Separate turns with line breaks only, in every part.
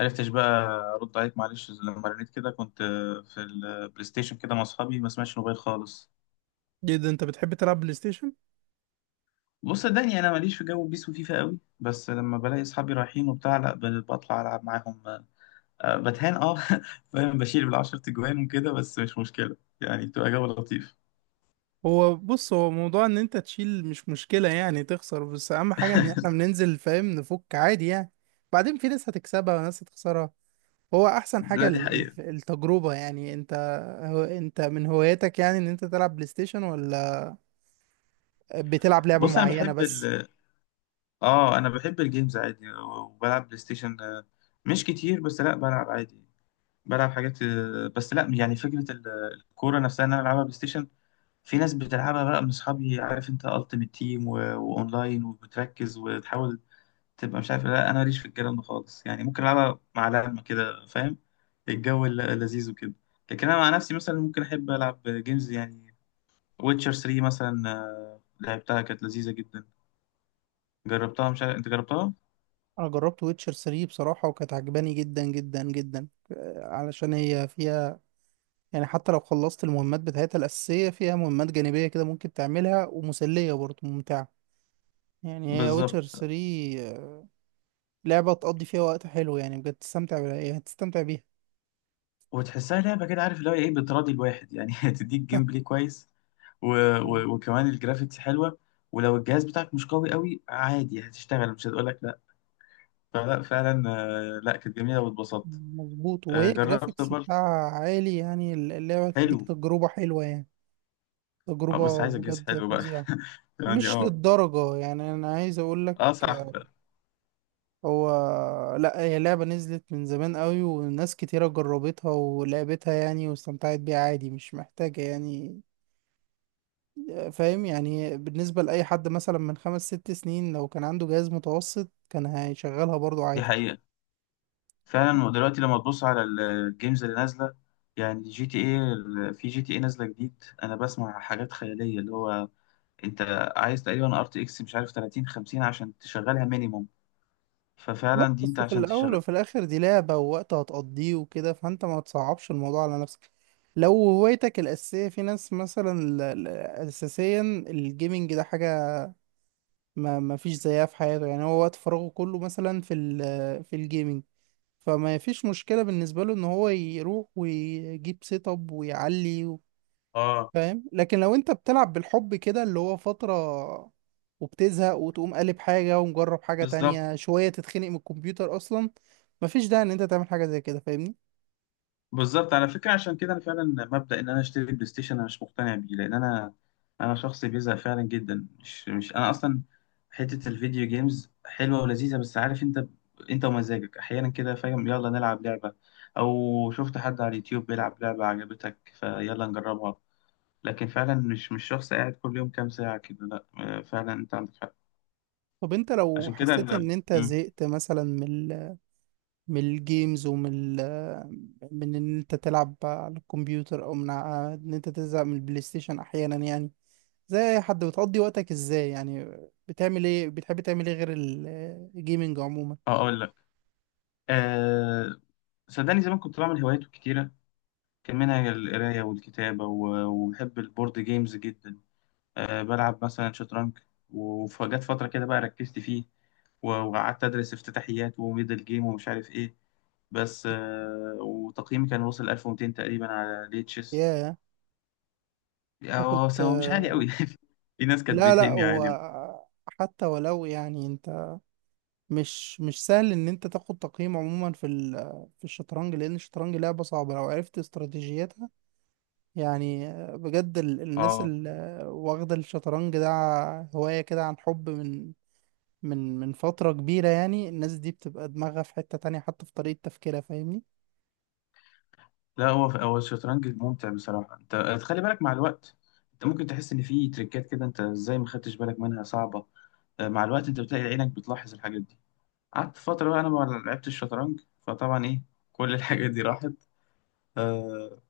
عرفتش بقى ارد عليك معلش لما رنيت كده، كنت في البلاي ستيشن كده مع اصحابي، ما سمعتش موبايل خالص.
جدا، انت بتحب تلعب بلاي ستيشن؟
بص صدقني انا ماليش في جو بيس وفيفا قوي، بس لما بلاقي اصحابي رايحين وبتاع لا بطلع العب معاهم. آه، بتهان اه. فاهم، بشيل بالعشر تجوان وكده، بس مش مشكله يعني، بتبقى جو لطيف.
هو بص، هو موضوع ان انت تشيل مش مشكلة، يعني تخسر، بس اهم حاجة ان احنا بننزل فاهم، نفك عادي يعني. بعدين في ناس هتكسبها وناس هتخسرها. هو احسن حاجة
لا دي حقيقه.
التجربة يعني انت. هو انت من هواياتك يعني ان انت تلعب بلاي ستيشن، ولا بتلعب لعبة
بص انا
معينة
بحب
بس؟
اه انا بحب الجيمز عادي، وبلعب بلاي ستيشن مش كتير، بس لا بلعب عادي. بلعب حاجات بس لا يعني، فكره الكوره نفسها ان انا العبها بلاي ستيشن، في ناس بتلعبها بقى من اصحابي، عارف انت، التيمت تيم واونلاين، وبتركز وتحاول تبقى مش عارف إيه، لا انا ماليش في الكلام ده خالص يعني، ممكن العبها مع لعبة كده، فاهم الجو لذيذ وكده. لكن انا مع نفسي مثلا ممكن احب العب جيمز، يعني ويتشر 3 مثلا، لعبتها كانت لذيذة جدا، جربتها؟ مش عارف انت جربتها؟
انا جربت ويتشر 3 بصراحة وكانت عجباني جدا جدا جدا، علشان هي فيها يعني حتى لو خلصت المهمات بتاعتها الأساسية فيها مهمات جانبية كده ممكن تعملها ومسلية برضه ممتعة. يعني هي ويتشر
بالظبط.
3 لعبة تقضي فيها وقت حلو يعني، بجد تستمتع بيها، يعني تستمتع بيها
وتحسها لعبة كده، عارف اللي هو ايه، بتراضي الواحد يعني، تديك جيم بلاي كويس و...
يعني.
وكمان الجرافيكس حلوة، ولو الجهاز بتاعك مش قوي قوي عادي هتشتغل، مش هتقول لك فلا، فعلا لا كانت جميلة واتبسطت.
مظبوط، وهي
جربت
جرافيكس
برضه،
بتاعها عالي يعني، اللعبة
حلو.
تديك تجربة حلوة يعني،
اه بس
تجربة
عايز اجهز،
بجد
حلو بقى،
فظيعة.
يعني
مش
اه.
للدرجة يعني، أنا عايز أقول لك.
اه صح فعلا.
هو لا، هي لعبة نزلت من زمان قوي وناس كتيرة جربتها ولعبتها يعني، واستمتعت بيها عادي، مش محتاجة يعني. فاهم يعني، بالنسبة لأي حد مثلا من خمس ست سنين لو كان عنده جهاز متوسط كان هيشغلها برضو
دي
عادي.
حقيقة، فعلا دلوقتي لما تبص على الجيمز اللي نازلة، يعني جي تي ايه، في جي تي ايه نازلة جديد، انا بسمع حاجات خيالية، اللي هو انت عايز تقريبا ار تي اكس مش عارف 30 50 عشان تشغلها مينيموم،
لا
ففعلا دي انت
بس في
عشان
الأول
تشغل
وفي الآخر دي لعبة ووقت هتقضيه وكده، فأنت ما تصعبش الموضوع على نفسك. لو هوايتك الأساسية، في ناس مثلا أساسيا الجيمنج ده حاجة ما فيش زيها في حياته، يعني هو وقت فراغه كله مثلا في في الجيمنج. فما فيش مشكلة بالنسبة له إن هو يروح ويجيب سيت أب ويعلي
اه.
فاهم. لكن لو انت بتلعب بالحب كده، اللي هو فترة وبتزهق وتقوم قالب حاجة ومجرب حاجة
بالظبط.
تانية، شوية تتخنق من الكمبيوتر أصلا، مفيش داعي إن أنت تعمل حاجة زي كده فاهمني؟
بالظبط على فكرة، عشان كده أنا فعلا مبدأ إن أنا أشتري بلاي ستيشن أنا مش مقتنع بيه، لأن أنا، أنا شخص بيزهق فعلا جدا، مش مش أنا أصلا. حتة الفيديو جيمز حلوة ولذيذة، بس عارف أنت، أنت ومزاجك أحيانا كده، فاهم يلا نلعب لعبة، أو شفت حد على اليوتيوب بيلعب لعبة عجبتك فيلا نجربها. لكن فعلا مش مش شخص قاعد كل يوم كام ساعة كده، لأ فعلا أنت عندك حق.
طب أنت لو
عشان كده
حسيت إن أنت زهقت مثلا من ال من الجيمز ومن ال من إن أنت تلعب على الكمبيوتر، أو من إن أنت تزهق من البلاي ستيشن أحيانا يعني، زي أي حد، بتقضي وقتك إزاي يعني؟ بتعمل إيه؟ بتحب تعمل إيه غير الجيمنج عموما؟
أه أقول لك، أه صدقني، زمان كنت بعمل هوايات كتيرة، كان منها القراية والكتابة، وبحب البورد جيمز جدا، أه بلعب مثلا شطرنج. وفجت فترة كده بقى ركزت فيه، وقعدت أدرس افتتاحيات وميدل جيم ومش عارف إيه، بس أه وتقييمي كان وصل 1200 تقريبا على ليتشس.
ياه، أنت
هو
كنت...
هو مش عالي قوي، في ناس كانت
لا لا،
بتهني
هو
عادي.
حتى ولو يعني انت، مش مش سهل ان انت تاخد تقييم عموما في في الشطرنج، لان الشطرنج لعبة صعبة لو عرفت استراتيجيتها. يعني بجد الناس
اه
اللي واخدة الشطرنج ده هواية كده، عن حب من من فترة كبيرة، يعني الناس دي بتبقى دماغها في حتة تانية حتى في طريقة تفكيرها فاهمني؟
لا، هو الشطرنج ممتع بصراحة. انت خلي بالك، مع الوقت انت ممكن تحس ان في تريكات كده انت ازاي ما خدتش بالك منها، صعبة. مع الوقت انت بتلاقي عينك بتلاحظ الحاجات دي. قعدت فترة بقى أنا ما لعبتش الشطرنج، فطبعا إيه، كل الحاجات دي راحت. آه،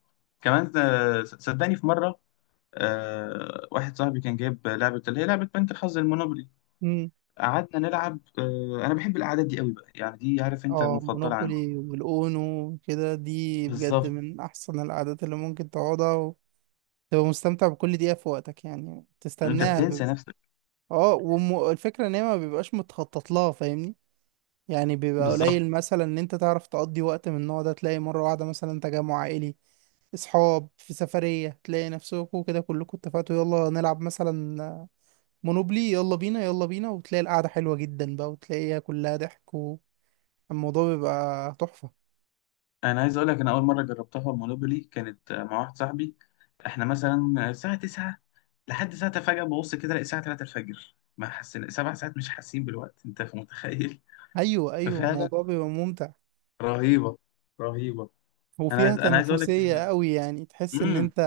كمان صدقني في مرة آه، واحد صاحبي كان جايب لعبة، اللي هي لعبة بنك الحظ، المونوبولي.
امم.
قعدنا نلعب آه، أنا بحب القعدات دي قوي بقى، يعني دي عارف أنت
اه،
المفضلة عندي.
مونوبولي والاونو كده، دي بجد
بالظبط،
من احسن العادات اللي ممكن تقعدها. تبقى مستمتع بكل دقيقة في وقتك يعني،
أنت
تستناها
بتنسى
ب...
نفسك.
اه، والفكرة ان هي ما بيبقاش متخطط لها فاهمني؟ يعني بيبقى
بالظبط،
قليل مثلا ان انت تعرف تقضي وقت من النوع ده، تلاقي مرة واحدة مثلا تجمع عائلي، اصحاب في سفرية، تلاقي نفسكوا كده كلكوا اتفقتوا يلا نلعب مثلا مونوبلي، يلا بينا يلا بينا، وتلاقي القعدة حلوة جدا بقى وتلاقيها كلها ضحك والموضوع بيبقى تحفة.
أنا عايز أقول لك، أنا أول مرة جربتها المونوبولي كانت مع واحد صاحبي، إحنا مثلا الساعة 9 لحد ساعة، فجأة ببص كده ألاقي الساعة 3 الفجر، ما حسينا 7 ساعات، مش حاسين بالوقت، أنت متخيل؟
ايوه ايوه،
ففعلا
الموضوع بيبقى ممتع،
رهيبه، رهيبه. انا
وفيها
عايز انا عايز اقول لك
تنافسية
ان
قوي يعني، تحس ان
امم
انت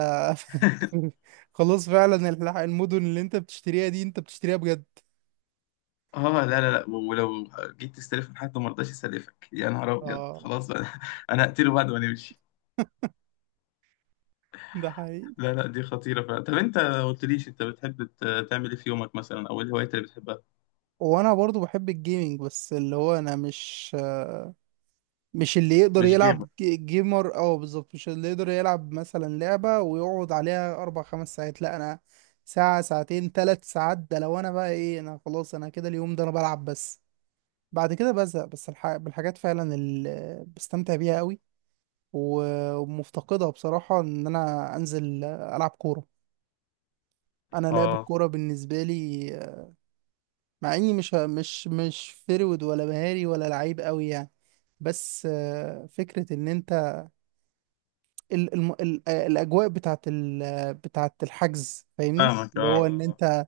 خلاص فعلا المدن اللي انت بتشتريها دي انت بتشتريها بجد.
اه. لا لا لا، ولو جيت تستلف من حد وما رضاش يسلفك، يا نهار ابيض،
اه.
خلاص بقى، انا هقتله بعد ما نمشي.
ده حقيقي.
لا لا دي خطيره فعلا. طب انت ما قلتليش، انت بتحب تعمل ايه في يومك مثلا، او ايه الهوايات اللي بتحبها؟
وانا برضو بحب الجيمنج، بس اللي هو انا مش، مش اللي يقدر
مش
يلعب
جيمك
جيمر، اه بالظبط، مش اللي يقدر يلعب مثلا لعبة ويقعد عليها اربع خمس ساعات، لا انا ساعة ساعتين ثلاث ساعات، ده لو انا بقى، ايه انا خلاص، انا كده اليوم ده انا بلعب بس، بعد كده بزهق. بس بالحاجات فعلا اللي بستمتع بيها قوي و- ومفتقدها بصراحة، ان انا انزل العب كورة. انا لعب
اه،
الكوره بالنسبه لي، مع اني مش فرود ولا مهاري ولا لعيب قوي يعني، بس فكره ان انت ال ال ال آه، الاجواء بتاعت بتاعت الحجز فاهمني،
فاهمك
اللي
اه
هو ان
آه.
انت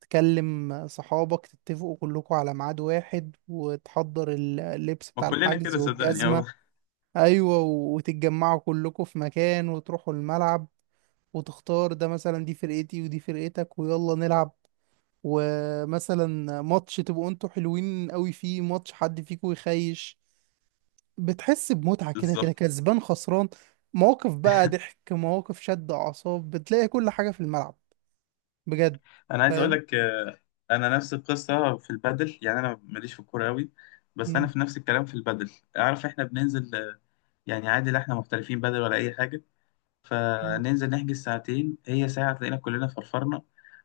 تكلم صحابك تتفقوا كلكم على ميعاد واحد، وتحضر اللبس
ما
بتاع
كلنا
الحجز
كده صدقني
والجزمه.
اه.
ايوه، وتتجمعوا كلكم في مكان وتروحوا الملعب، وتختار ده، مثلا دي فرقتي ودي فرقتك ويلا نلعب، ومثلا ماتش تبقوا انتوا حلوين قوي فيه، ماتش حد فيكم يخيش، بتحس بمتعة كده، كده
بالظبط،
كسبان خسران، مواقف بقى ضحك، مواقف شد أعصاب، بتلاقي كل حاجة في الملعب بجد
انا عايز اقول
فاهم.
لك انا نفس القصه في البادل، يعني انا ماليش في الكوره قوي، بس انا
مم.
في نفس الكلام في البادل. عارف احنا بننزل، يعني عادي لا، احنا محترفين بدل ولا اي حاجه،
مم.
فننزل نحجز ساعتين، هي ساعه تلاقينا كلنا فرفرنا،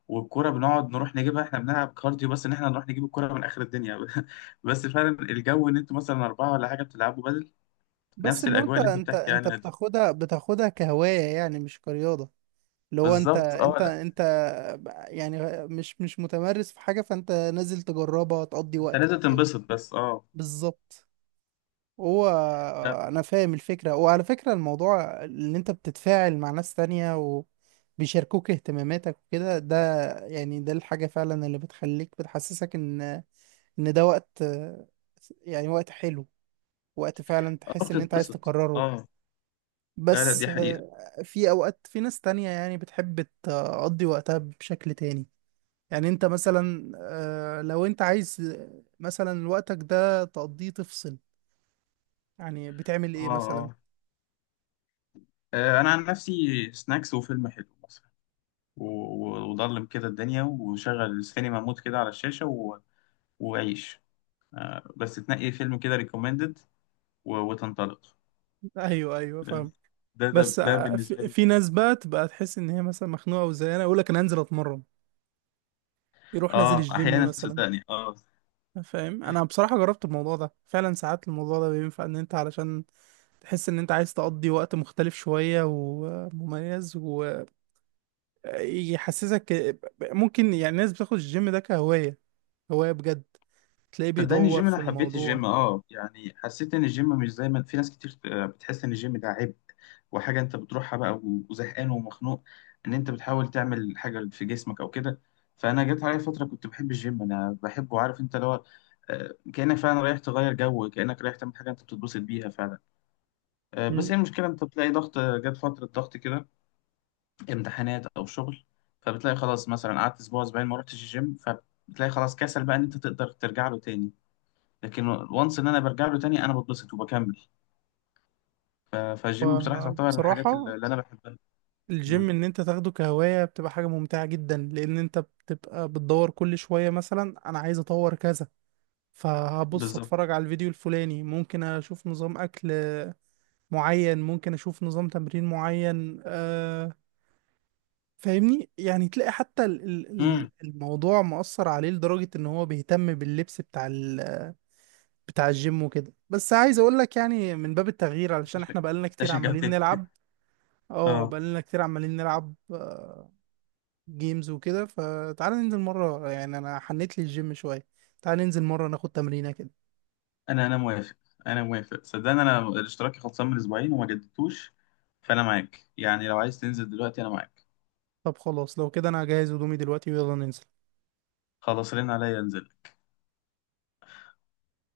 والكرة بنقعد نروح نجيبها، احنا بنلعب كارديو بس ان احنا نروح نجيب الكرة من اخر الدنيا. بس فعلا الجو ان انتوا مثلا اربعة ولا حاجة بتلعبوا بدل،
بس
نفس
اللي هو
الاجواء
انت
اللي انت
انت
بتحكي
انت
عنها دي،
بتاخدها، بتاخدها كهواية يعني، مش كرياضة. اللي هو انت
بالظبط اه.
انت
لا،
انت يعني مش مش متمرس في حاجة، فانت نازل تجربها تقضي
انت
وقتك
لازم
فاهم؟
تنبسط بس اه.
بالظبط. هو
لا،
انا فاهم الفكره، وعلى فكره الموضوع ان انت بتتفاعل مع ناس تانية وبيشاركوك اهتماماتك وكده، ده يعني ده الحاجه فعلا اللي بتخليك، بتحسسك ان ده وقت، يعني وقت حلو، وقت فعلا
اه
تحس ان انت عايز
بتتبسط
تكرره.
اه. لا لا
بس
دي حقيقة
في اوقات في ناس تانية يعني بتحب تقضي وقتها بشكل تاني. يعني انت مثلا، لو انت عايز مثلا وقتك ده تقضيه تفصل، يعني بتعمل
اه
ايه مثلا؟
اه. انا عن نفسي سناكس وفيلم حلو مثلا، وضلم كده الدنيا، وشغل السينما مود كده على الشاشة، وعيش، بس تنقي فيلم كده ريكومندد وتنطلق.
ايوه ايوه فاهم.
ده ده
بس
ده بالنسبه
في
لي.
ناس بقى تبقى تحس ان هي مثلا مخنوقه، وزي انا يقول لك انا هنزل اتمرن، يروح نازل
اه
الجيم
احيانا
مثلا
صدقني اه.
فاهم. انا بصراحه جربت الموضوع ده فعلا، ساعات الموضوع ده بينفع ان انت، علشان تحس ان انت عايز تقضي وقت مختلف شويه ومميز ويحسسك. ممكن يعني الناس بتاخد الجيم ده كهوايه، هوايه بجد، تلاقيه
صدقني
بيدور
الجيم،
في
انا حبيت الجيم
الموضوع.
اه، يعني حسيت ان الجيم مش زي ما في ناس كتير بتحس ان الجيم ده عبء، وحاجه انت بتروحها بقى وزهقان ومخنوق، ان انت بتحاول تعمل حاجه في جسمك او كده. فانا جت عليا فتره كنت بحب الجيم، انا بحبه عارف انت، اللي هو كانك فعلا رايح تغير جو، كانك رايح تعمل حاجه انت بتتبسط بيها فعلا. بس هي
مم.
المشكله انت بتلاقي ضغط، جت فتره ضغط كده، امتحانات او شغل، فبتلاقي خلاص مثلا قعدت اسبوع اسبوعين ما رحتش الجيم، فبتلاقي خلاص كسل بقى ان انت تقدر ترجع له تاني. لكن وانس ان انا برجع له تاني، انا بتبسط وبكمل. فالجيم بصراحه تعتبر من الحاجات
وبصراحه
اللي انا بحبها. مم.
الجيم، ان انت تاخده كهواية بتبقى حاجة ممتعة جدا، لان انت بتبقى بتدور كل شوية، مثلا انا عايز اطور كذا، فهبص
بالظبط.
اتفرج على الفيديو الفلاني، ممكن اشوف نظام اكل معين، ممكن اشوف نظام تمرين معين آه، فاهمني؟ يعني تلاقي حتى
امم
الموضوع مؤثر عليه لدرجة ان هو بيهتم باللبس بتاع بتاع الجيم وكده. بس عايز اقول لك يعني من باب التغيير، علشان احنا بقالنا
ده
كتير عمالين
شجعتني
نلعب، اه
اه.
بقالنا كتير عمالين نلعب جيمز وكده، فتعال ننزل مرة يعني، أنا حنيت لي الجيم شوية، تعال ننزل مرة ناخد تمرينة كده.
انا موافق، انا موافق صدقني، انا الاشتراك خلصان من اسبوعين وما جددتوش، فانا معاك يعني، لو عايز تنزل دلوقتي انا معاك.
طب خلاص لو كده أنا هجهز هدومي دلوقتي ويلا ننزل.
خلاص رن عليا انزل.